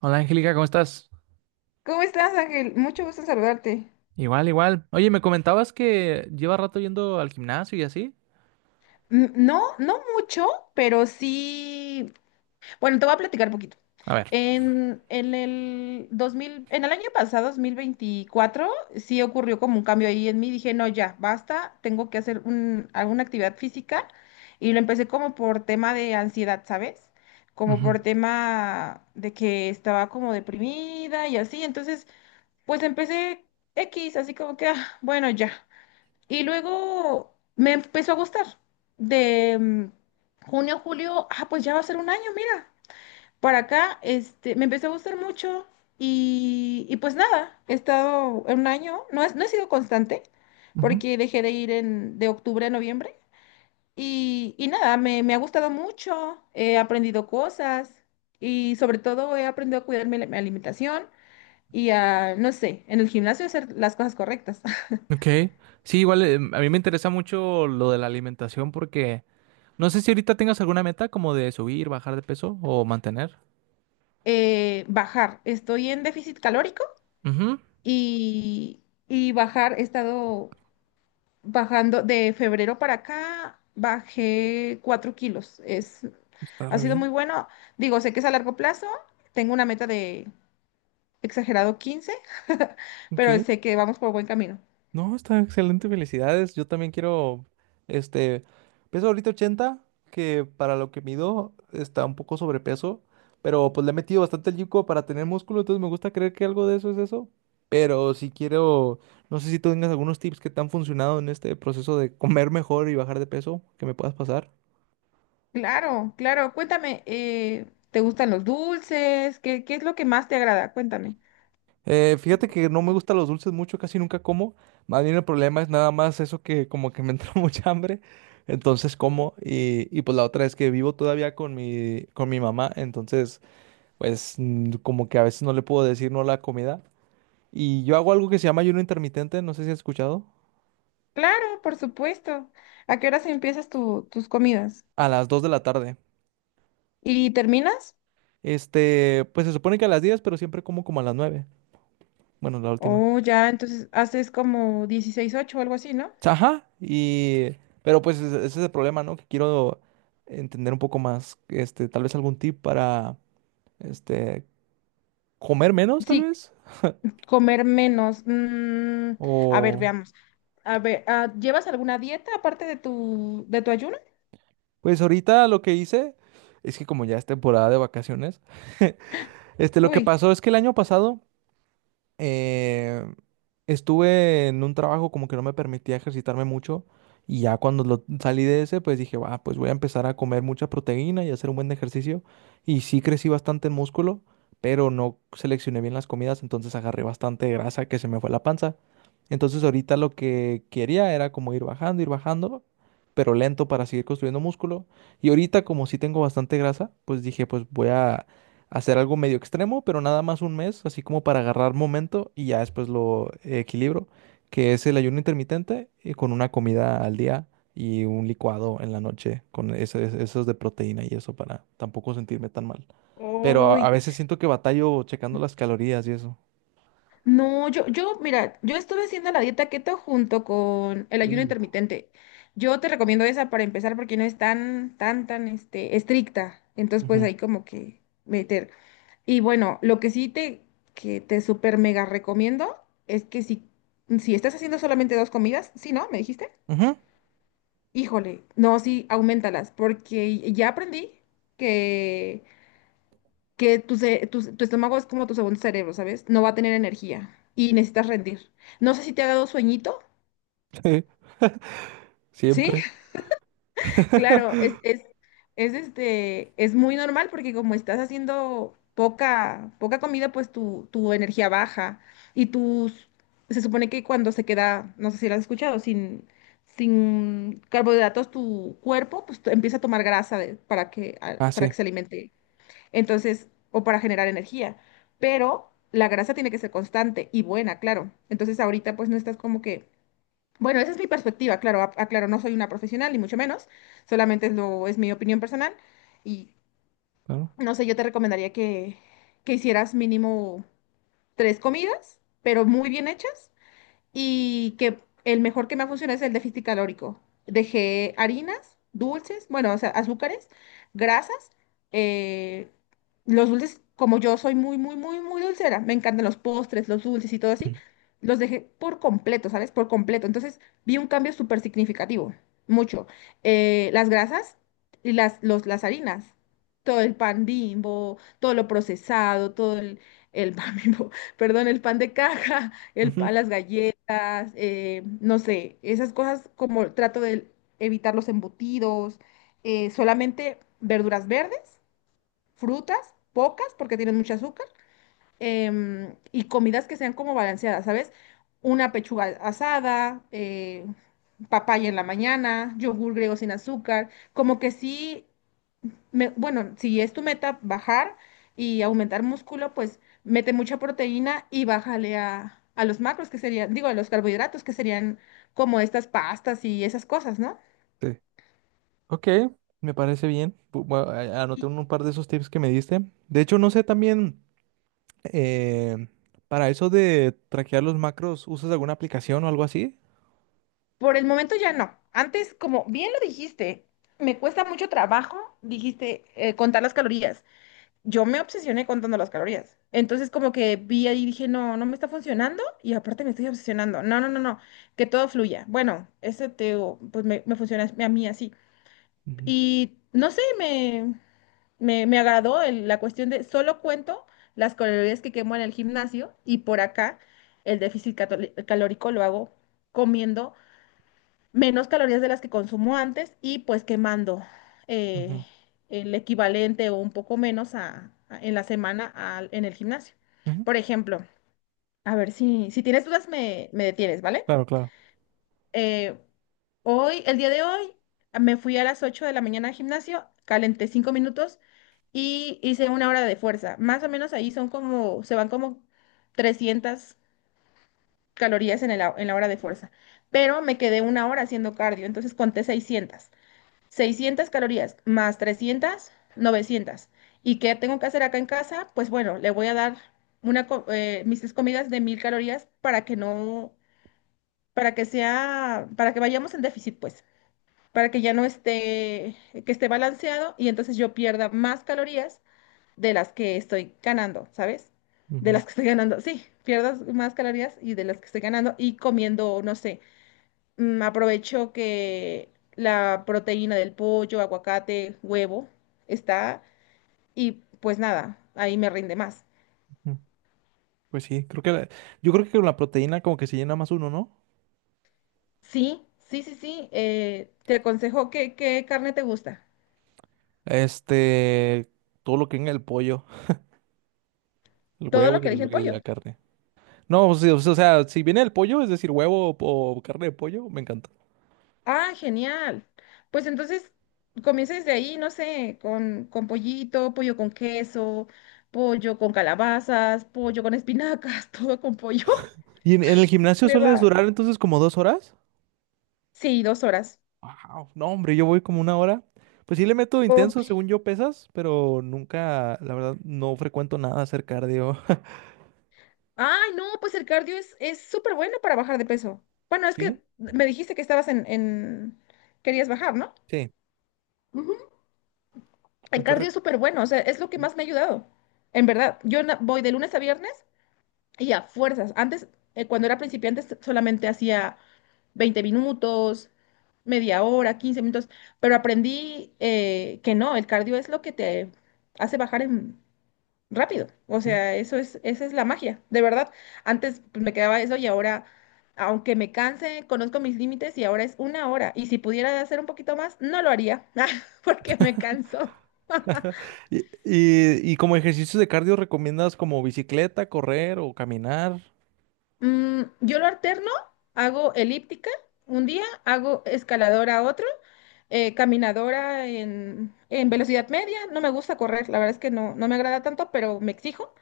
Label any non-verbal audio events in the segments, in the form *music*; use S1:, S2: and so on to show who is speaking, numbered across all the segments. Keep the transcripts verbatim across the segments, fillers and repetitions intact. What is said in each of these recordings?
S1: Hola Angélica, ¿cómo estás?
S2: ¿Cómo estás, Ángel? Mucho gusto en saludarte.
S1: Igual, igual. Oye, me comentabas que lleva rato yendo al gimnasio y así.
S2: Mm, no, no mucho, pero sí. Bueno, te voy a platicar un poquito.
S1: A ver.
S2: En, en el dos mil, en el año pasado, dos mil veinticuatro, sí ocurrió como un cambio ahí en mí. Dije, no, ya, basta, tengo que hacer un- alguna actividad física. Y lo empecé como por tema de ansiedad, ¿sabes? Como
S1: Ujú,
S2: por tema de que estaba como deprimida y así. Entonces, pues empecé X, así como que, ah, bueno, ya. Y luego me empezó a gustar. De mm, junio, julio, ah, pues ya va a ser un año, mira. Para acá, este, me empezó a gustar mucho y, y pues nada, he estado un año, no, es, no he sido constante
S1: ujú.
S2: porque dejé de ir en, de octubre a noviembre y, y nada, me, me ha gustado mucho, he aprendido cosas y sobre todo he aprendido a cuidar mi, mi alimentación y a, no sé, en el gimnasio hacer las cosas correctas. *laughs*
S1: Ok. Sí, igual eh, a mí me interesa mucho lo de la alimentación porque no sé si ahorita tengas alguna meta como de subir, bajar de peso o mantener.
S2: eh, bajar. Estoy en déficit calórico
S1: Ujú.
S2: y, y bajar, he estado bajando de febrero para acá, bajé cuatro kilos. Es,
S1: Está
S2: ha
S1: re
S2: sido
S1: bien.
S2: muy bueno. Digo, sé que es a largo plazo, tengo una meta de exagerado quince. *laughs*
S1: Ok.
S2: Pero sé que vamos por buen camino.
S1: No, está excelente, felicidades. Yo también quiero, este, peso ahorita ochenta, que para lo que mido está un poco sobrepeso, pero pues le he metido bastante el yuco para tener músculo, entonces me gusta creer que algo de eso es eso. Pero si quiero, no sé si tú tengas algunos tips que te han funcionado en este proceso de comer mejor y bajar de peso, que me puedas pasar.
S2: Claro, claro, cuéntame, eh, ¿te gustan los dulces? ¿Qué, qué es lo que más te agrada? Cuéntame.
S1: Eh, fíjate que no me gustan los dulces mucho, casi nunca como. Más bien el problema es nada más eso que como que me *laughs* entra mucha hambre, entonces como. Y, y pues la otra es que vivo todavía con mi, con mi mamá, entonces pues mm, como que a veces no le puedo decir no a la comida. Y yo hago algo que se llama ayuno intermitente, no sé si has escuchado,
S2: Claro, por supuesto. ¿A qué horas empiezas tu- tus comidas?
S1: a las dos de la tarde.
S2: ¿Y terminas?
S1: Este, pues se supone que a las diez, pero siempre como como a las nueve. Bueno, la última.
S2: Oh, ya, entonces haces como dieciséis ocho o algo así, ¿no?
S1: Ajá, y... Pero pues ese ese es el problema, ¿no? Que quiero entender un poco más, este, tal vez algún tip para, este, comer menos, tal
S2: Sí,
S1: vez.
S2: comer menos. mm, a ver,
S1: O...
S2: veamos. A ver, ah, ¿llevas alguna dieta aparte de tu, de tu ayuno?
S1: Pues ahorita lo que hice es que como ya es temporada de vacaciones, *laughs* este, lo que
S2: Uy,
S1: pasó es que el año pasado eh, estuve en un trabajo como que no me permitía ejercitarme mucho y ya cuando lo- salí de ese, pues dije, va, pues voy a empezar a comer mucha proteína y hacer un buen ejercicio. Y sí crecí bastante en músculo, pero no seleccioné bien las comidas, entonces agarré bastante grasa que se me fue la panza. Entonces ahorita lo que quería era como ir bajando, ir bajando, pero lento para seguir construyendo músculo. Y ahorita como sí tengo bastante grasa, pues dije, pues voy a hacer algo medio extremo, pero nada más un mes, así como para agarrar momento y ya después lo eh, equilibro, que es el ayuno intermitente eh, con una comida al día y un licuado en la noche con ese- ese- esos de proteína y eso para tampoco sentirme tan mal. Pero a, a
S2: uy.
S1: veces siento que batallo checando las calorías y eso.
S2: No, yo, yo, mira, yo estuve haciendo la dieta keto junto con el ayuno
S1: Uh,
S2: intermitente. Yo te recomiendo esa para empezar porque no es tan, tan, tan, este, estricta. Entonces, pues
S1: Ujú.
S2: ahí como que meter. Y bueno, lo que sí te, que te súper mega recomiendo es que si, si estás haciendo solamente dos comidas, sí, ¿no? ¿Me dijiste?
S1: Ujú,
S2: Híjole, no, sí, aumentalas, porque ya aprendí que, que tu, ce- tu, tu estómago es como tu segundo cerebro, ¿sabes? No va a tener energía y necesitas rendir. No sé si te ha dado sueñito,
S1: sí,
S2: ¿sí?
S1: siempre.
S2: Claro,
S1: *laughs*
S2: es, es, es este, es muy normal porque como estás haciendo poca, poca comida, pues tu, tu energía baja y tus, se supone que cuando se queda, no sé si lo has escuchado, sin, sin carbohidratos tu cuerpo, pues t- empieza a tomar grasa de- para que, a-
S1: Ah,
S2: para que
S1: sí,
S2: se alimente. Entonces, o para generar energía, pero la grasa tiene que ser constante y buena, claro. Entonces ahorita pues no estás como que bueno, esa es mi perspectiva, claro, a- aclaro, no soy una profesional, ni mucho menos, solamente es, lo, es mi opinión personal y
S1: claro.
S2: no sé, yo te recomendaría que, que hicieras mínimo tres comidas, pero muy bien hechas y que el mejor que me ha funcionado es el déficit calórico. Dejé harinas, dulces, bueno, o sea, azúcares, grasas, eh, los dulces, como yo soy muy, muy, muy, muy dulcera, me encantan los postres, los dulces y todo así,
S1: Mm,
S2: los dejé por completo, ¿sabes? Por completo. Entonces vi un cambio súper significativo, mucho. Eh, las grasas y las, los, las harinas, todo el pan Bimbo, todo lo procesado, todo el, el pan Bimbo, *laughs* perdón, el pan de caja, el pan,
S1: ujú,
S2: las galletas las, eh, no sé, esas cosas como trato de evitar los embutidos, eh, solamente verduras verdes, frutas, pocas porque tienen mucho azúcar, em, y comidas que sean como balanceadas, ¿sabes? Una pechuga asada, eh, papaya en la mañana, yogur griego sin azúcar, como que sí me- bueno, si es tu meta bajar y aumentar músculo, pues mete mucha proteína y bájale a, a los macros, que serían, digo, a los carbohidratos, que serían como estas pastas y esas cosas, ¿no?
S1: sí. Ok, me parece bien. Bu- bueno, a- anoté
S2: Y
S1: un par de esos tips que me diste. De hecho, no sé también. Eh, para eso de traquear los macros, ¿usas alguna aplicación o algo así?
S2: por el momento ya no. Antes, como bien lo dijiste, me cuesta mucho trabajo, dijiste, eh, contar las calorías. Yo me obsesioné contando las calorías. Entonces, como que vi ahí y dije, no, no me está funcionando y aparte me estoy obsesionando. No, no, no, no, que todo fluya. Bueno, ese te, digo, pues me, me funciona a mí así.
S1: Ujú,
S2: Y no sé, me, me, me agradó el- la cuestión de solo cuento las calorías que quemo en el gimnasio y por acá el déficit catoli- calórico lo hago comiendo menos calorías de las que consumo antes y pues quemando eh,
S1: ujú,
S2: el equivalente o un poco menos a- a- en la semana al- en el gimnasio.
S1: ujú.
S2: Por ejemplo, a ver si, si tienes dudas me, me detienes, ¿vale?
S1: Claro, claro.
S2: Eh, Hoy, el día de hoy, me fui a las ocho de la mañana al gimnasio, calenté cinco minutos y hice una hora de fuerza. Más o menos ahí son como, se van como trescientas calorías en el hou- en la hora de fuerza. Pero me quedé una hora haciendo cardio, entonces conté seiscientas seiscientas calorías más trescientas novecientas. ¿Y qué tengo que hacer acá en casa? Pues bueno, le voy a dar una, co- eh, mis tres comidas de mil calorías para que no, para que sea, para que vayamos en déficit, pues para que ya no esté, que esté balanceado y entonces yo pierda más calorías de las que estoy ganando, ¿sabes? De
S1: Ujú,
S2: las que estoy ganando, sí, pierdas más calorías y de las que estoy ganando y comiendo, no sé, mm, aprovecho que la proteína del pollo, aguacate, huevo está y pues nada, ahí me rinde más.
S1: ujú. Pues sí, creo que la- yo creo que con la proteína como que se llena más uno, ¿no?
S2: Sí, sí, sí, sí, eh, te aconsejo que, qué carne te gusta.
S1: Este, todo lo que venga el pollo, el
S2: Todo
S1: huevo
S2: lo
S1: y,
S2: que elige el
S1: el- y
S2: pollo.
S1: la carne. No, pues sí, o sea, o sea, si viene el pollo, es decir, huevo o, o carne de pollo, me encanta.
S2: Ah, genial. Pues entonces comienza desde ahí, no sé, con, con pollito, pollo con queso, pollo con calabazas, pollo con espinacas, *laughs* todo con pollo.
S1: ¿Y en, en el gimnasio
S2: Te va.
S1: sueles durar entonces como dos horas?
S2: Sí, dos horas.
S1: Wow, no, hombre, yo voy como una hora. Pues sí le meto
S2: Ok.
S1: intenso, según yo pesas, pero nunca, la verdad, no frecuento nada hacer cardio.
S2: Ay, no, pues el cardio es, es súper bueno para bajar de peso. Bueno,
S1: *laughs*
S2: es
S1: ¿Sí?
S2: que me dijiste que estabas en, en... querías bajar, ¿no?
S1: Sí.
S2: Ujú.
S1: no
S2: El
S1: te
S2: cardio
S1: re-
S2: es súper bueno, o sea, es lo que más me ha ayudado. En verdad, yo na- voy de lunes a viernes y a fuerzas. Antes, eh, cuando era principiante, s- solamente hacía veinte minutos, media hora, quince minutos, pero aprendí eh, que no, el cardio es lo que te hace bajar en- rápido. O
S1: Sí.
S2: sea, eso es, esa es la magia, de verdad. Antes pues, me quedaba eso y ahora, aunque me canse, conozco mis límites y ahora es una hora. Y si pudiera hacer un poquito más, no lo haría, *laughs* porque me canso.
S1: *laughs* Y, y, y como ejercicios de cardio, ¿recomiendas como bicicleta, correr o caminar?
S2: Mm, yo lo alterno, hago elíptica un día, hago escaladora otro, eh, caminadora en, en velocidad media. No me gusta correr, la verdad es que no, no me agrada tanto, pero me exijo.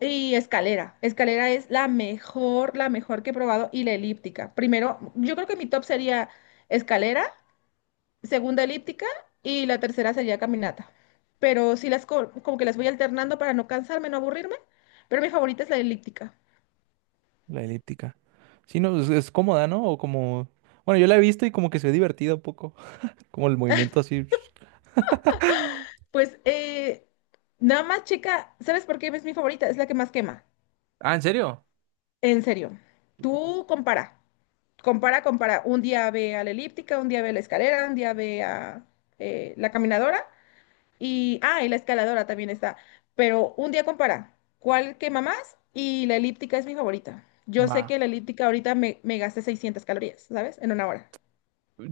S2: Y escalera. Escalera es la mejor, la mejor que he probado y la elíptica. Primero, yo creo que mi top sería escalera, segunda elíptica y la tercera sería caminata. Pero sí las co- como que las voy alternando para no cansarme, no aburrirme, pero mi favorita es la elíptica.
S1: La elíptica. Sí, no, es, es cómoda, ¿no? O como... Bueno, yo la he visto y como que se ve divertida un poco. *laughs* Como el movimiento así.
S2: Pues eh, nada más, chica, ¿sabes por qué es mi favorita? Es la que más quema.
S1: Ah, ¿en serio?
S2: En serio. Tú compara, compara, compara. Un día ve a la elíptica, un día ve a la escalera, un día ve a eh, la caminadora y, ah, y la escaladora también está. Pero un día compara cuál quema más y la elíptica es mi favorita. Yo sé
S1: Va.
S2: que la elíptica ahorita me, me gasté seiscientas calorías, ¿sabes? En una hora.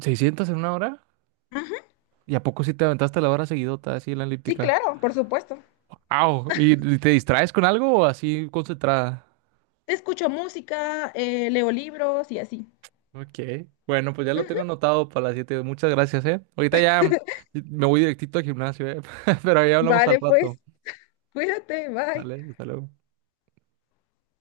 S1: ¿Seiscientos en una hora?
S2: Ujú.
S1: ¿Y a poco sí te aventaste la hora seguidota así en la
S2: Sí,
S1: elíptica?
S2: claro, por supuesto.
S1: Au, ¿y y te distraes con algo o así concentrada?
S2: Escucho música, eh, leo libros y así.
S1: Ok, bueno, pues ya lo tengo
S2: Ujú.
S1: anotado para las siete. Muchas gracias, ¿eh? Ahorita ya me voy directito al gimnasio, ¿eh? *laughs* Pero ahí hablamos al
S2: Vale, pues.
S1: rato.
S2: Cuídate, bye.
S1: Dale, hasta luego.